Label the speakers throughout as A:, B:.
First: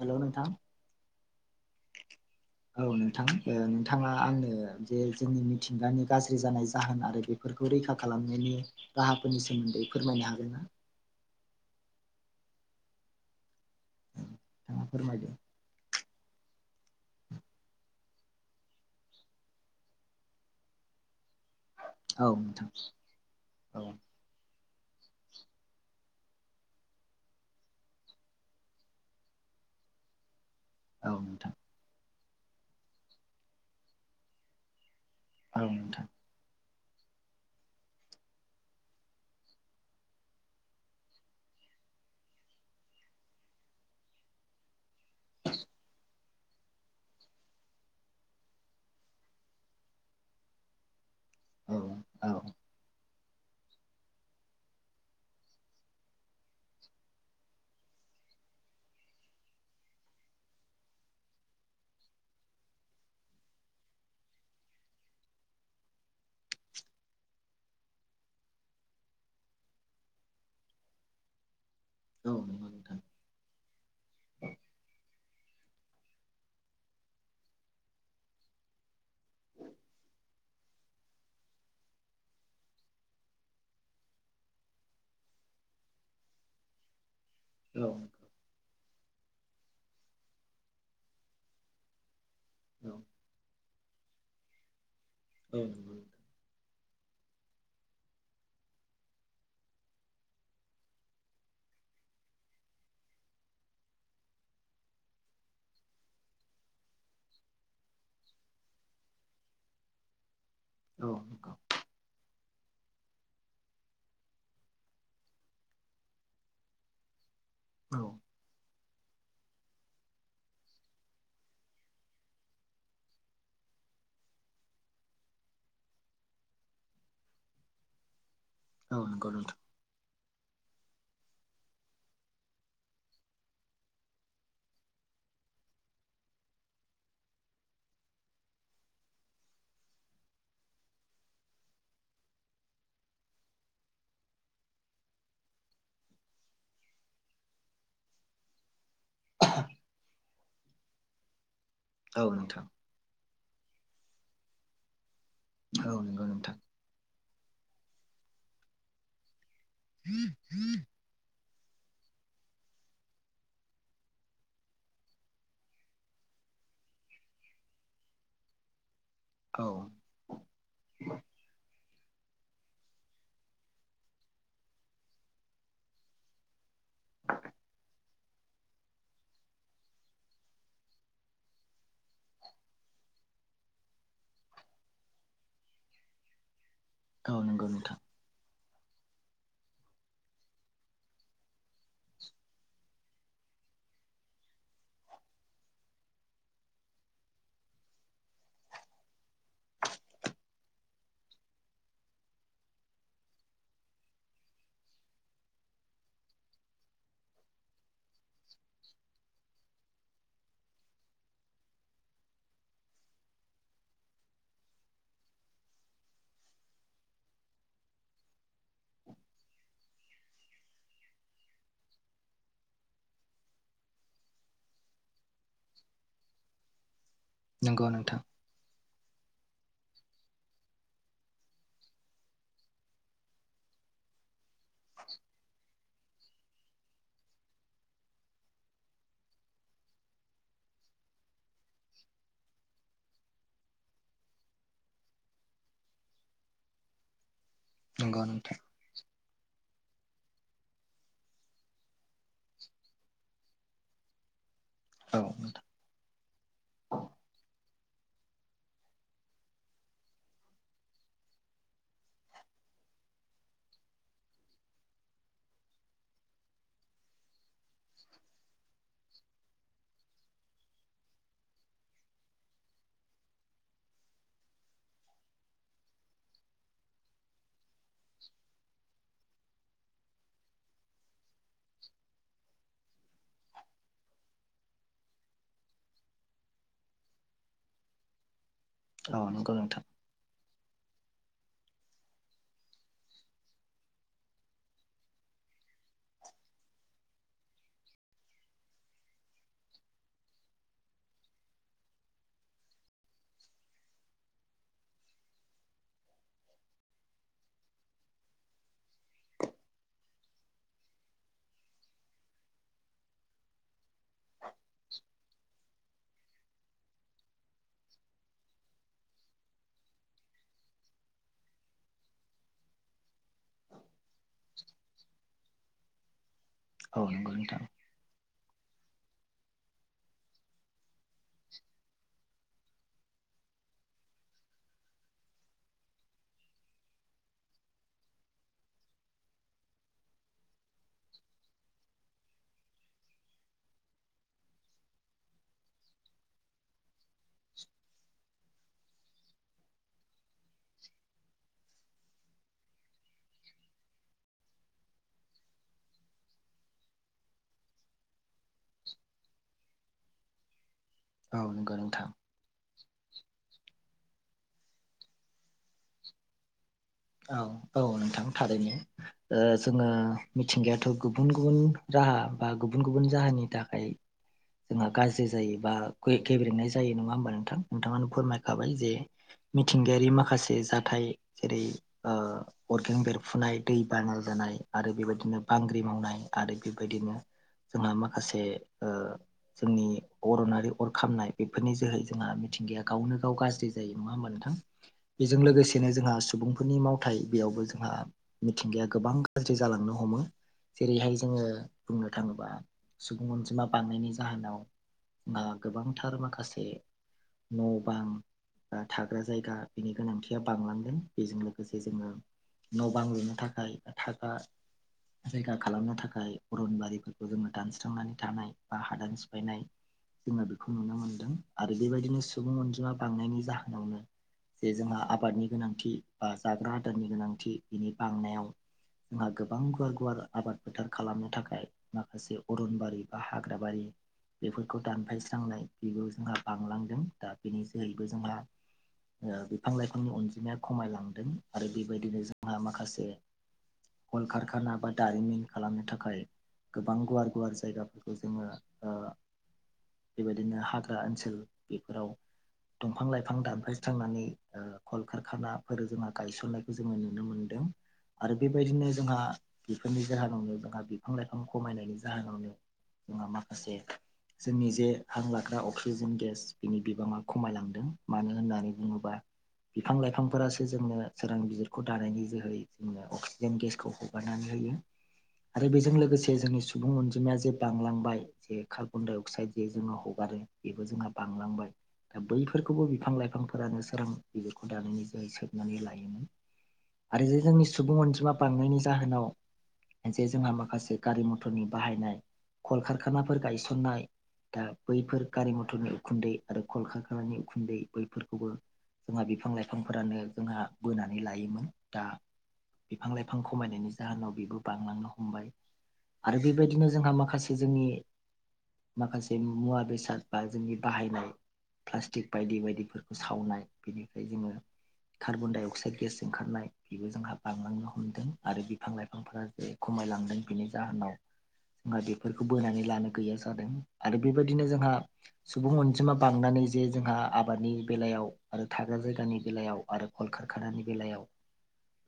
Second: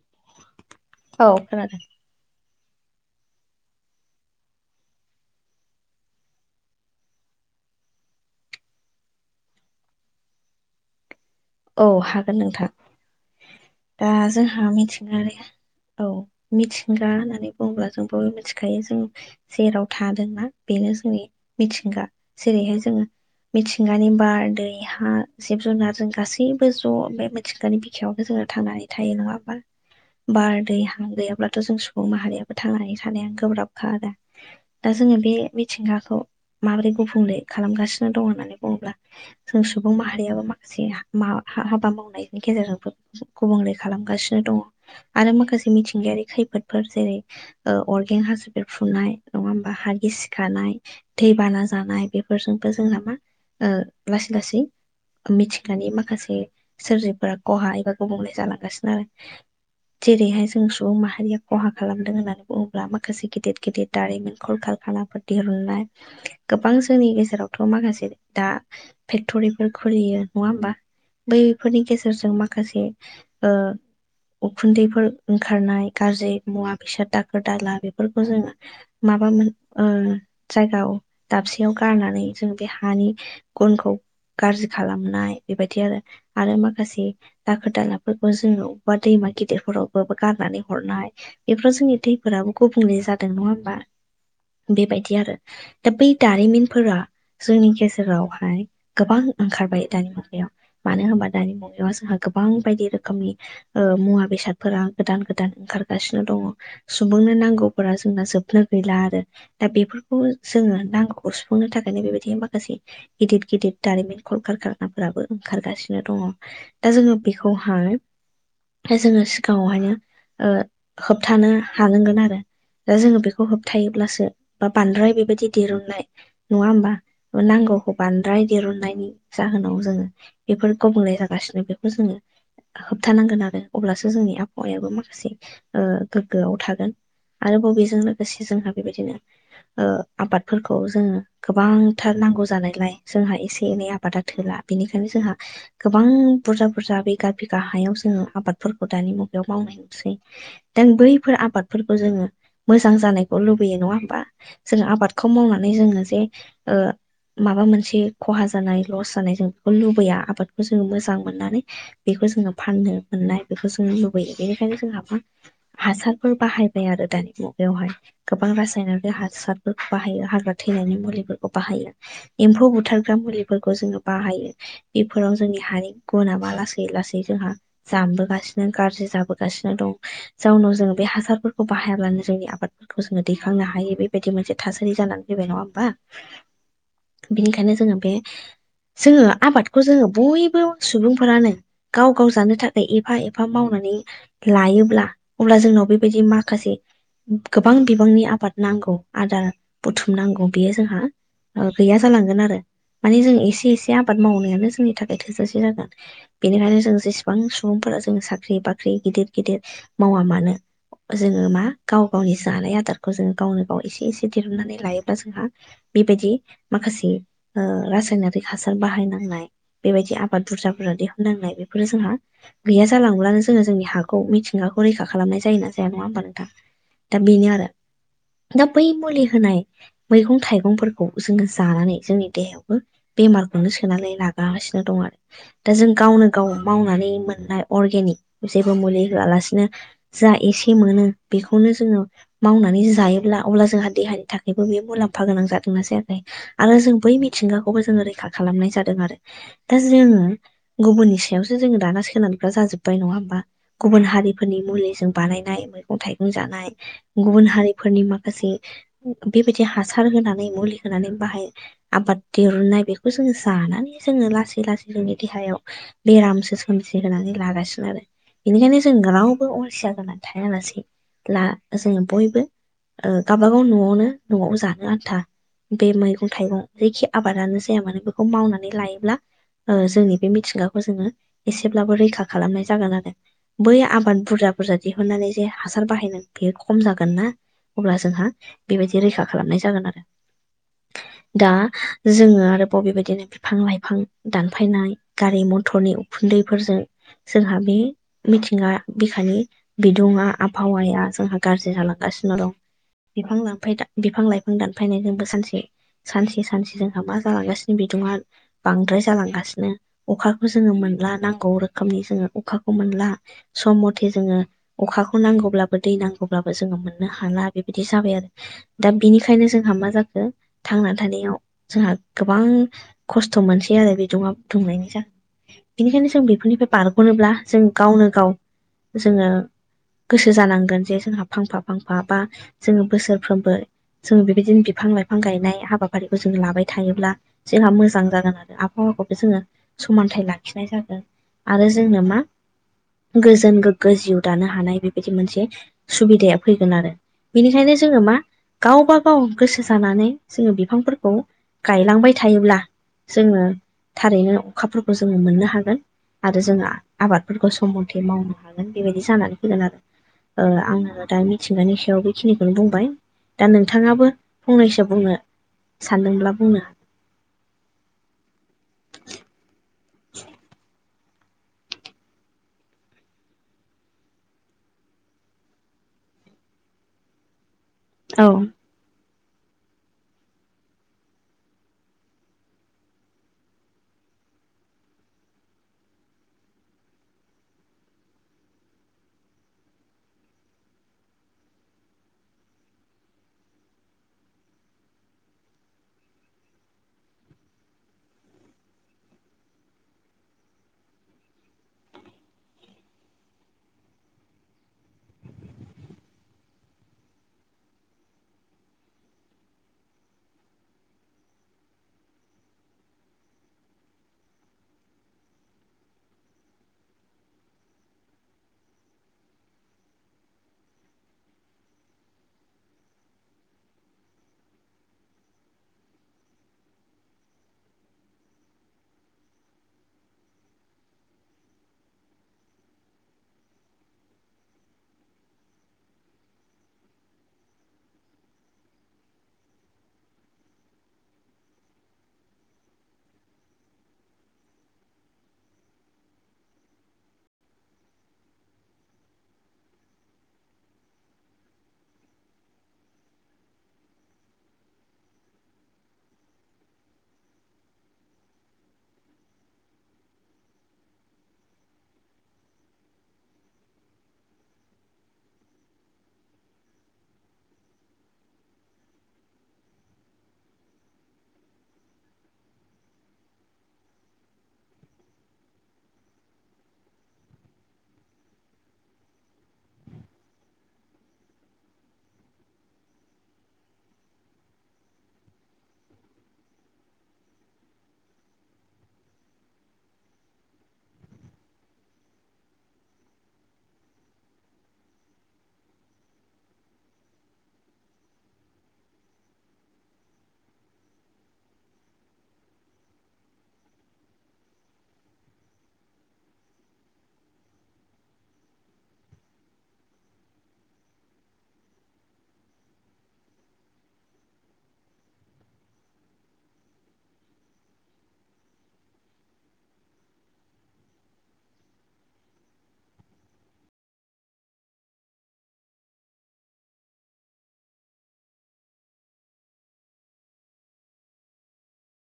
A: Hello नोंथां
B: औ खोनादों
A: [inaudible] औ नोंथां ओ नोंथाङा आंनो बे जोंनि मिथिंगानि गाज्रि जानाय जाहोन आरो बे फोरखौ रैखा खालामनायनि राहाफोरनि सोमोन्दै फोरमायनो हागोन ना?
B: औ हागोन नोंथां दा जोंहा
A: नोंथाङा
B: मिथिंगा
A: फोरमायदो
B: औ मिथिंगा होननानै बुङोब्ला जों बयबो मिथिखायो जों जेराव थादोंना बेनो जोंनि मिथिंगा
A: औ नोंथां
B: जेरैहाय जोङो
A: औ
B: मिथिंगानि बार दै हा जिब जुनार जों गासै सैबो ज' बे मिथिंगानि बिखायावबो जोङो थांनानै थायो नङा ओमबा बार दै हा
A: औ नोंथां
B: गैयाब्लाथ' जों सुबुं माहारियाबो थांनानै थानाया गोब्राबखा आरो दा जोङो बे
A: औ नोंथां
B: मिथिंगाखौ माबोरै गुफुंले खालामगासिनो दं होननानै बुङोब्ला जों सुबुं माहारियाबो माखासे मा हाबा मावनायनि गेजेरजोंबो गुबुंले खालामगासिनो दङ आरो माखासे मिथिंगायारि खैफोद फोर जेरै अरगें हाजो बेफ्रुनाय नङा होमबा हा गिसिखानाय दै बाना
A: औ
B: जानाय
A: औ
B: बेफोरजोंबो जोंना मा ओ लासै लासै मिथिगानि मा खासे सोरजिफोरा खहा एबा गुबुंले जालांगासिनो आरो जेरैहाय जों सुबुं माहारिया खहा खालामदों होन्नानै बुङोब्ला माखासे गेदेर गेदेर दारिमिन खल कारखानाफोर दिहुननाय गोबां जोंनि गेजेरावथ' माखासे दा फेक्ट'रिफोर खुलियो नङा होमबा बैफोरनि गेजेरजों
A: नंगौ
B: माखासे
A: नोंथां
B: ओ उखुन्दैफोर ओंखारनाय गाज्रि मुवा बेसाद दाखोर दाला बेफोरखौ जोङो माबा मोन ओ जायगायाव दाबसेयाव गारनानै जों बे हानि गुनखौ गाज्रि खालामनाय बेबायदि आरो आरो माखासे दाखोर
A: औ
B: दालाफोर बा जोंनाव दैमा गिदिरफोरावबो गारनानै हरनाय बेफोराव जोंनि दैफोराबो गुबुंले जा दों नङा ओमबा बेबायदि आरो
A: औ
B: दा
A: नोंथां
B: बै दारिमिनफोरा जोंनि गेजेरावहाय गोबां ओंखारबाय दारिमिन याव मानो होनबा दानि मुगायाव जोंहा गोबां बायदि रोखोमनि ओ मुवा बेसादफोरा गोदान गोदान ओंखारगासिनो दङ सुबुंनो नांगौफोरा जोंना जोबनो गैला आरो दा बेफोरखौ जोङो
A: औ
B: नांगौखौ
A: नंगौ
B: सुफुंनो था माने बेबायदि माखासे गिदिर गिदिर दारिमिन कल खारखाना फोराबो ओंखारगासिनो दङ दा जोङो बेखौहाय
A: औ
B: दा जोङो सिगाङावहायनो ओ होबथानो हानांगोन आरो दा जोङो बेखौ होबथायोब्लासो बा बांद्राय बेबायदि दिरुननाय नङा होमबा नांगौखौ बांद्राय
A: औ
B: दिरुननायनि
A: नंगौ
B: जाहोनाव जोङो बेफोर गुबुंले जागासिनो बेखौ जोङो होबथानांगोन आरो अब्लासो जोंनि आबहावायाबो माखासे ओ गोग्गोआव थागोन आरो बबेजों लोगोसे जोंहा बेबायदिनो ओ आबादफोरखौ जोङो गोबांथार नांगौ जानायलाय जोंहा एसे एनै आबादा थोला बेनिखायनो जोंहा गोबां बुरजा बुरजा बिगा बिगा हायाव जोङो आबाद फोरखौ दानि मुगायाव मावनाय नुसै दा बैफोर आबादफोरखौ
A: नोंथां औ
B: जोङो
A: नोंथां
B: मोस जां जानायखौ लुबैयो नङा होमबा जों आबादखौ मावनानै
A: औ
B: जोङो
A: नंगौ
B: जे
A: नोंथां
B: ओ माबा मोनसे खहा जानाय लस जानाय जों बेखौ लुबैया आबादखौ जों मोजां मोननानै बेखौ जोङो फाननो मोननाय बेखौ जों लुबैयो बेनिखायनो जोंहा हासारफोर बाहायबाय आरो दानि मुगायावहाय गोबां रासायनारि हा
A: औ
B: सारफोरखौ बाहायो हाग्रा थैनायनि मुलिफोर खौ बाहायो एम्फौ बुथारग्रा मुलिफोरखौ जोङो बाहायो। बेफोराव जोंनि हानि गुना बा लासै लासै जोंहा जामबोगासिनो गाज्रि जाबोगासिनो दं। जाउनाव जोङो बे हासारफोरखौ बाहायाब्लानो जोंनि आबाद खौ जोङो दैखांनो हायो बेबायदि मोनसे थासारि जानानै फैबाय नङा होमबा।
A: [inaudible]
B: बिनिखायनो जोङो
A: नोंथां
B: बे जोङो आबादखौ जोङो बयबो सुबुंफोरानो गाव गाव जानो थाखाय एफा एफा मावनानै लायोब्ला अब्ला जोंनाव बेबायदि माखासे गोबां बिबांनि आबाद नांगौ आदार बुथुम नांगौ बेयो जोंहा गैया जालांगोन आरो माने जों एसे एसे आबाद मावनायानो जोंनि थाखाय थोजासे जागोन। बेनिखायनो जों जेसेबां सुबुंफोरा जों साख्रि बाख्रि गिदिर गिदिर मावा मानो जोङो मा गाव गावनि जानाय आदारखौ जोङो गावनो गाव एसे एसे दिरुननानै लायोब्ला जोंहा बेबायदि माखासे रासायनारिक हासा बाहायनांनाय बेबायदि आबाद बुरजा बुरजा दिहुननांनाय बेफोरो जोंहा गैया जालांब्लानो जोङो जोंनि हाखौ मिथिंगाखौ रैखा खालामनाय जायो ना जाया नङा होमबा नोंथां। दा बेनो आरो
A: नंगौ नोंथां
B: दा बै मुलि होनाय मैगं थाइगंफोरखौ जोङो जानानै जोंनि देहायावबो बेमार बेखौनो सोनानै लाागागासिनो दं आरो दा जों गावनो गाव मावनानै मोननाय अरगेनिक जेबो मुलि होयालासिनो जा एसे मोनो बेखौनो जोङो मावनानै जायोब्ला अब्ला जोंहा देहानि थाखायबो बे मुलाम्फा गोनां जादोंना जायाखै आरो जों बै मिथिंगाखौबो जोङो
A: नंगौ
B: रैखा
A: नोंथां
B: खालामनाय जादों आरो दा जों गुबुननि सायावसो जोङो दाना सोनारग्रा जाजोब्बाय नङा होमबा गुबुन हारिफोरनि मुलि जों
A: औ नोंथां
B: बानायनाय मैगं थाइगं जानाय गुबुन हारिफोरनि माखासे बेबायदि हासार होनानै मुलि होनानै बाहाय आबाद दिरुननाय बेखौ जों जानानै जोङो लासै लासै जोंनि देहायाव बेरामसो सोमजिहोनानै ला सिनो आरो बेनिखायनो जों रावबो अलसिया जाना थायालासै लासे जों बयबो ओ गावाबागाव न'आवनो न'आवबो जानो आन्था बे मैगं थाइगं जायखि आबादानो जाया मानो बेखौ मावनानै लायोब्ला जोंनि बे मिथिंगाखौ जोङो एसेब्लाबो रैखा खालामनाय जागोन आरो। बै आबाद बुरजा बुरजा दिहुननानै जे हासार बाहायनानै बेयो खम जागोन ना। अब्ला जोंहा बेबायदि
A: औ
B: रैखा
A: नंगौ
B: खालामनाय
A: नोंथां
B: जागोन आरो दा जोङो आरो दा बे बेबायदिनो बिफां लाइफां दानफायनाय गारि मथरनि उखुन्दैफोरजों जोंहा बे मिथिंगा बिखानि बिंदुआ आबहावाया जोंहा गाज्रि जालांगासिनो दं। बिफां बिफां लाइफां दानफायनायजोंबो सानसे सानसे सानसे जोंहा मा जालांगासिनो बिदङआ बांद्राय जालांगासिनो। अखाखौ जोङो मोनला नांगौ रोखोमनि जोङो अखाखौ मोनला सम मथे जोङो अखाखौ नांगौब्लाबो दै नांगौब्लाबो जोङो मोननो हाला बेबायदि जाबाय आरो। दा बेनिखायनो जोंहा मा जाखो थांना थानायाव जोंहा गोबां खस्थ' मोनसै आरो बिदुंया दुंनायनि जाहनननि बेनिखायनो जों बेफोरनिफ्राय
A: औ
B: बारग'नोब्ला
A: नंगौ
B: जों
A: नोंथां
B: गावनो गाव जोङो गोसो जानांगोन जे जोंहा फांफा फांफा बा जोङो बोसोरफ्रोमबो जोङो बेबायदिनो बिफां लाइफां गायनाय हाबाफारिखौ जों लाबाय थायोब्ला जोंहा मोजां जागोन आरो आबहावाखौबो जोङो समानथाइ लाखिनाय जागोन। आरो जोङो मा गोजोन गोग्गो जिउ दानो हानाय बेबायदि मोनसे सुबिदाया फैगोन आरो। बेनिखायनो जोङो मा गावबा गाव गोसो जानानै जोङो बिफांफोरखौ गायलांबाय थायोब्ला जोङो थारैनो अखाफोरखौ जोङो मोननो हागोन आरो जोङो आबादफोरखौ सम मथे मावनो हागोन हागोन बेबायदि जानानै फैगोन आरो आङो दा
A: औ नंगौ
B: मिथिंगानि
A: नोंथां
B: सायाव बेखिनिखौनो बुंबाय दा नोंथाङाबो फंनैसो बुंनो सानदोंब्ला बुंनो
A: औ औ नोंथां थारैनो जोङा मिथिंगायाथ' गुब गुबुन गुबुन राहा बा गुबुन गुबुन जाहोननि थाखाय जोंहा गाज्रि जायो बा गेब्रेनाय जायो नङा होमबा नोंथां नोंथाङानो
B: हागोन
A: फोरमायखाबाय जे मिथिंगायारि माखासे जाथाय जेरै अरगें बेरफुनाय दै बाना जानाय आरो बेबायदिनो बांग्रिं मावनाय आरो बेबायदिनो जोंहा माखासे जोंनि अरनारि अर खामनाय बेफोरनि जोहै जोंहा मिथिंगाया गावनो गाव गाज्रि जायो नङा होनबा नोंथां बेजों लोगोसेनो जोंहा सुबुं बे फोरनि मावथायाइ बेयावबो जोंहा मिथिंगाया गोबां गाज्रि जालांनो हमो जेरैहाय जोङो बुंनो थाङोबा सुबुं अनजिमा बानायनायनि जाहोनाव बा गोबांथार माखासे न' बां थाग्रा जायगा बिनि गोनांथिया बांलांदों बेजों लोगोसे जोङो न' बां लुनो थाखाय थाखा जायगा खालामनो थाखाय अरनबारिफोरखौ जोङो दानस्रांनानै थानाय बा हादान सिफायनाय जोङो बेखौ नुनो मोनदों आरो बेबायदिनो सुबुं अनजिमा बांनायनि जाहोनावनो जे जोंहा आबादनि गोनांथि बा जाग्रा आदारनि गोनांथि बिनि बांनायाव जोंहा गोबां गुवार गुवार आबाद फोथार खालामनो थाखाय माखासे अरनबारि बा हाग्राबारि बेफोरखौ दानफायस्रांनाय बेबो जोंहा बांलांदों दा बेनि जोहैबो जोंहा बिफां लाइफांनि अनजिमाया खमायलांदों आरो बेबायदिनो जोंहा माखासे कल खारखाना बा दारिमिन खालामनो थाखाय गोबां गुवार गुवार जायगाफोरखौ जोङो बेबायदिनो हाग्रा ओनसोल बेफोराव दंफां लाइफां दानफायस्रांनानै कलकारखाना फोर जोंहा गायसननायखौ जोङो नुनो मोनदों आरो बेबायदिनो जोंहा बेफोरनि जाहोनावनो जोंहा बिफां लाइफां खमायनायनि जाहोनावनो [unintelligible] माखसे जोंनि जे हां लाग्रा अक्सिजेन गेस बिनि बिबाङा खमायलांदों मानो होननानै बुङोबा बिफां लाइफांफोरा जोंनो सोरां बिजिरखौ दानायनि जोहै जोंनो अक्सिजेन गेसखौ हगारनानै होयो आरो बेजों लोगोसे जोंनि सुबुं अनजिमाया जे बांलांबाय जे कार्बन डाय अक्साइद जे जोंनाव हगारो बेबो जोंहा बांलांबाय दा बैफोरखौबो बिफां लाइफांफोरानो सोरां बिजदिरखौ दानायनि जोै सोबनानै लायोमोन आरो जे जोंनि सुबुं अनजिमा बांनायनि जाहोनाव जे जोंहा माखासे गारि मथरनि बाहायनाय कल कारखानाफोर गायसननाय दा बैफोर गारि मथरनि उखुन्दै आरो कलकातानि उखुन्दै बैफोरखौबो जोंहा बिफां लाइफांफोरानो जोंहा बोनानै लायोमोन दा बिफां लाइफां खमायनायनि जाहोनाव बेबो बांलांनो हमबाय आरो बेबायदिनो जोंहा माखासे जोंनि माखासे मुवा बेसाद बा जोंनि बाहायनाय प्लास्टिक बायदि बायदिफोरखौ सावनाय बेनिफ्राय जोङो कार्बन दडाइ अक्साइड गेस ओंखारनाय बेबो जोंहा बांलांनो हमदों आरो बिफां लाइफांफोरा जे खमायलांदों बिनि जाहोनाव जोंहा बेफोरखौ बोनानै लानो गैया जादों आरो बेबायदिनो जोंहा सुबुं अनजिमा बांनानै जे जोंहा आबादनि बेलायाव आरो थाग्रा जायगानि बेलायाव आरो कल खारखानानि बेलायाव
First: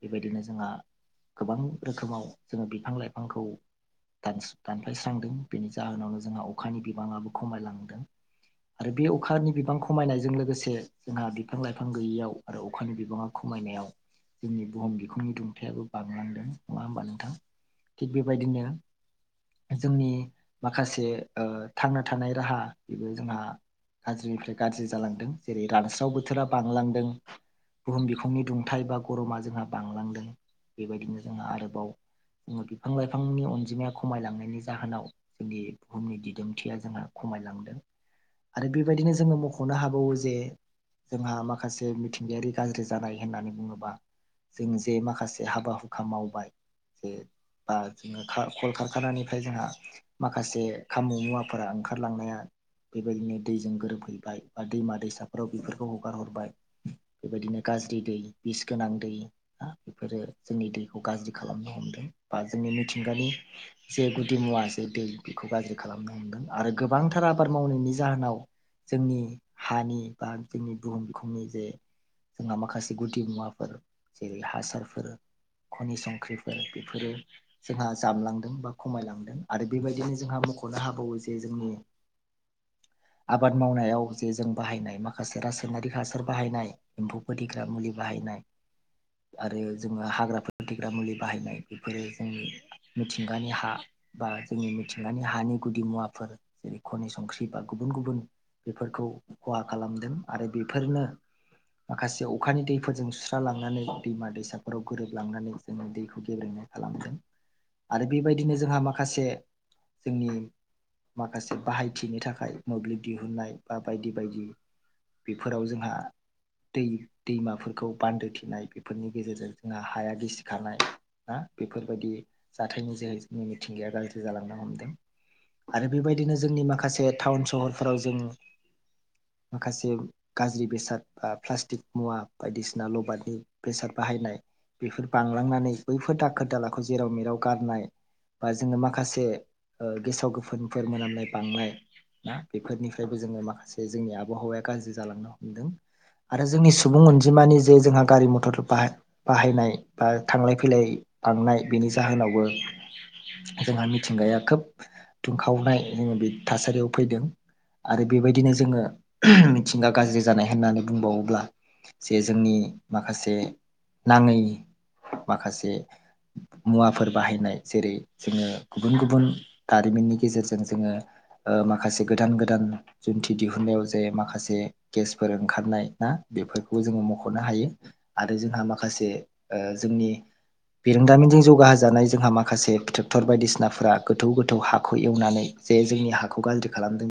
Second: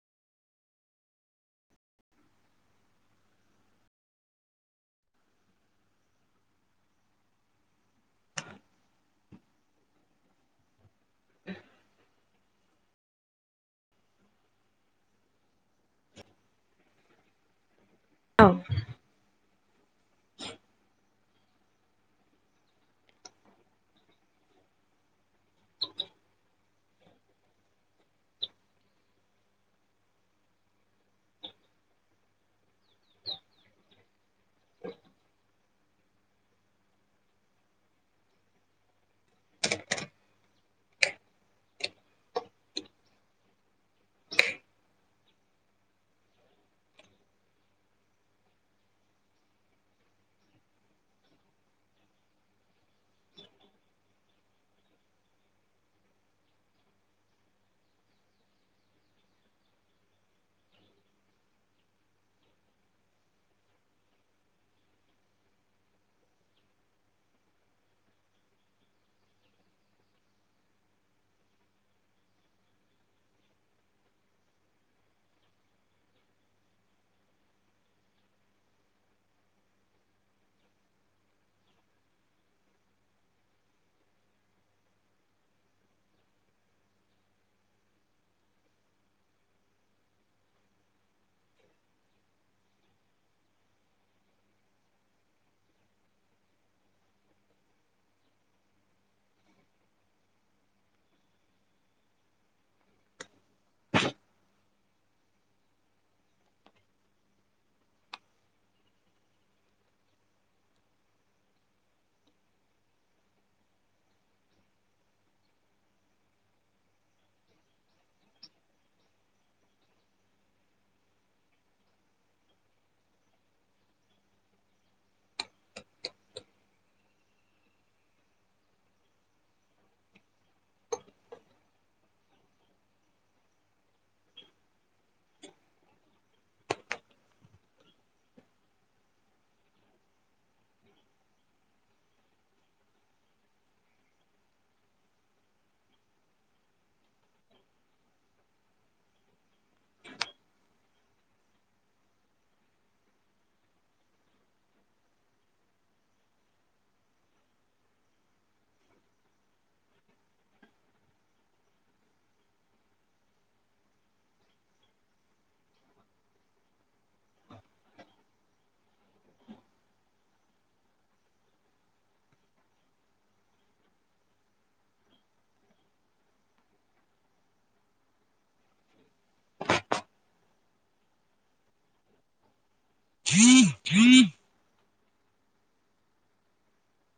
A: बेबायदिनो जोंहा गोबां रोखोमाव जोङो बिफां लाइफांखौ दानस्रा दानफ्लायस्रांदों बेनि जाहोनावनो जोंहा अखानि बिबाङाबो खमायलांदों आरो बे अखानि बिबां खमायनायजों लोगोसे जोंहा बिफां लाइफां गैयियाव आरो अखानि बिबाङा खमायनायाव जोंनि बुहुम बिखुंनि दुंथायाबो बांलांदों नङा होमबा नोंथां थिग
B: औ
A: बेबायदिनो जोंनि माखासे ओ थांना थानाय राहा बेबो जोंहा गाज्रिनिफ्राय गाज्रि जालांदों जेरै रानस्राव बोथोरा बांलांदों बुहुम बिखुंनि दुंथाइ बा गरमा जोंहा बांलांदों बेबायदिनो जोंहा आरोबाव जोङो बिफां लाइफांनि अनजिमाया खमायलांनायनि जाहोनाव जोंनि बुहुमनि दिदोमथिया जोंहा खमायलांदों आरो बेबायदिनो जोङो मख'नो हाबावो जे जोंहा माखासे मिथि थिंगायारि गाज्रि जानाय होननानै बुङोबा जों जे माखासे हाबा हुखा मावबाय जे बा जोङो खार कल खारखानानिफ्राय जोंहा माखासे खामु मुवाफोरा ओंखारलांनाया बेबायदिनो दैजों गोरोबफैबाय बा दैमा दैसाफोराव बेफोरखौ हगार हरबाय बेबायदिनो गाज्रि दै बिस गोनां दै हा बेफोरो जोंनि दैखौ गाज्रि खालामनो हमदों बा जोंनि मिथिंगानि जे गुदि मुवा जे दै बेखौ गाज्रि खालामनो हमदों आरो गोबांथार आबाद मावनायनि जाहोनाव जोंनि हानि बा जोंनि बुहुम बिखुंनि जे जोंहा माखासे गुदि मुवाफोर जेरै हासारफोर खनि संख्रिफोर बेफोरो जोंहा जामलांदों बा खमायलांदों आरो बेबायदिनो जोंहा मख'नो हाबावो जे जोंनि आबाद मावनायाव जे जों बाहायनाय माखासे रासायनारि हासार बाहायनाय एमफौ फोथैग्रा मुलि बाहायनाय आरो जोङो हाग्राफोर फोथैग्रा मुलि बाहायनाय बेफोरो जोंनि मिथिंगानि हा बा जोंनि मिथिंगानि हानि गुदि मुवाफोर जेरै खनि संख्रि बा गुबुन गुबुन बेफोरखौ खहा खालामदों आरो बेफोरनो माखासे अखानि दैफोरजों सुस्रा लांनानै दैमा दैसाफोराव गोरोबलांनानै जोङो दैखौ गेब्रेङो खालामदों आरो बेबायदिनो जोंहा माखासे जोंनि माखासे बाहायथिनि थाखाय मोब्लिब दिहुनन्नाय बा बायदि बायदि बेफोराव जोंहा दै दैमाफोरखौ बान्दो थेनाय बेफोरनि गेजेरजों जोंहा हाया गिसिखानाय ना बेफोरबायदि जाथायनि जोहै जोंनि मिथिंगाया गाज्रि जालांनो हमदों आरो बेबायदिनो जोंनि माखासे टाउन सहरफोराव जों माखासे गाज्रि बेसाद बा प्लास्टिक मुवा बायदिसिना लबारनि बेसाद बाहायनाय बेफोर बांलांनानै बैफोर दाखोर दालाखौ जेराव मेराव गारनाय बा जोङो माखासे गेसाव गोफोनफोर मोनामनाय बांनाय ना बेफोरनिफ्रायबो जोङो माखासे जोंनि आबहावाया गाज्रि जालांनो हमदों आरो जोंनि सुबुं अनजिमानि जे जोंहा गारि मथर बा बाहायनाय बा थांलाय फैलाय बांनाय बेनि जाहोनावबो जोंहा मिथिंगाया खोब दुंखावनाय जोङो बे थासारियाव फैदों आरो बेबायदिनो जोङो मिथिंगा गाज्रि जानाय होननानै बुंबावोब्ला जे जोंनि माखासे नाङै माखासे मुवाफोर बाहायनाय जेरै जोङो गुबुन गुबुन दारिमिननि गेजेरजों जोङो ओ माखासे गोदान गोदान जुनथि दिहुननायाव जे माखासे गेसफोर ओंखारनाय ना बेफोरखौ जोङो मख'नो हायो आरो जोंहा माखासे जोंनि बिरोंदामिनजों जौगा होजानाय जोंहा माखासे फि टर बायदिसिनाफोरा
B: औ।
A: गोथौ गोथौ हाखौ एवनानै जे जोंनि हाखौ गाज्रि खालामदों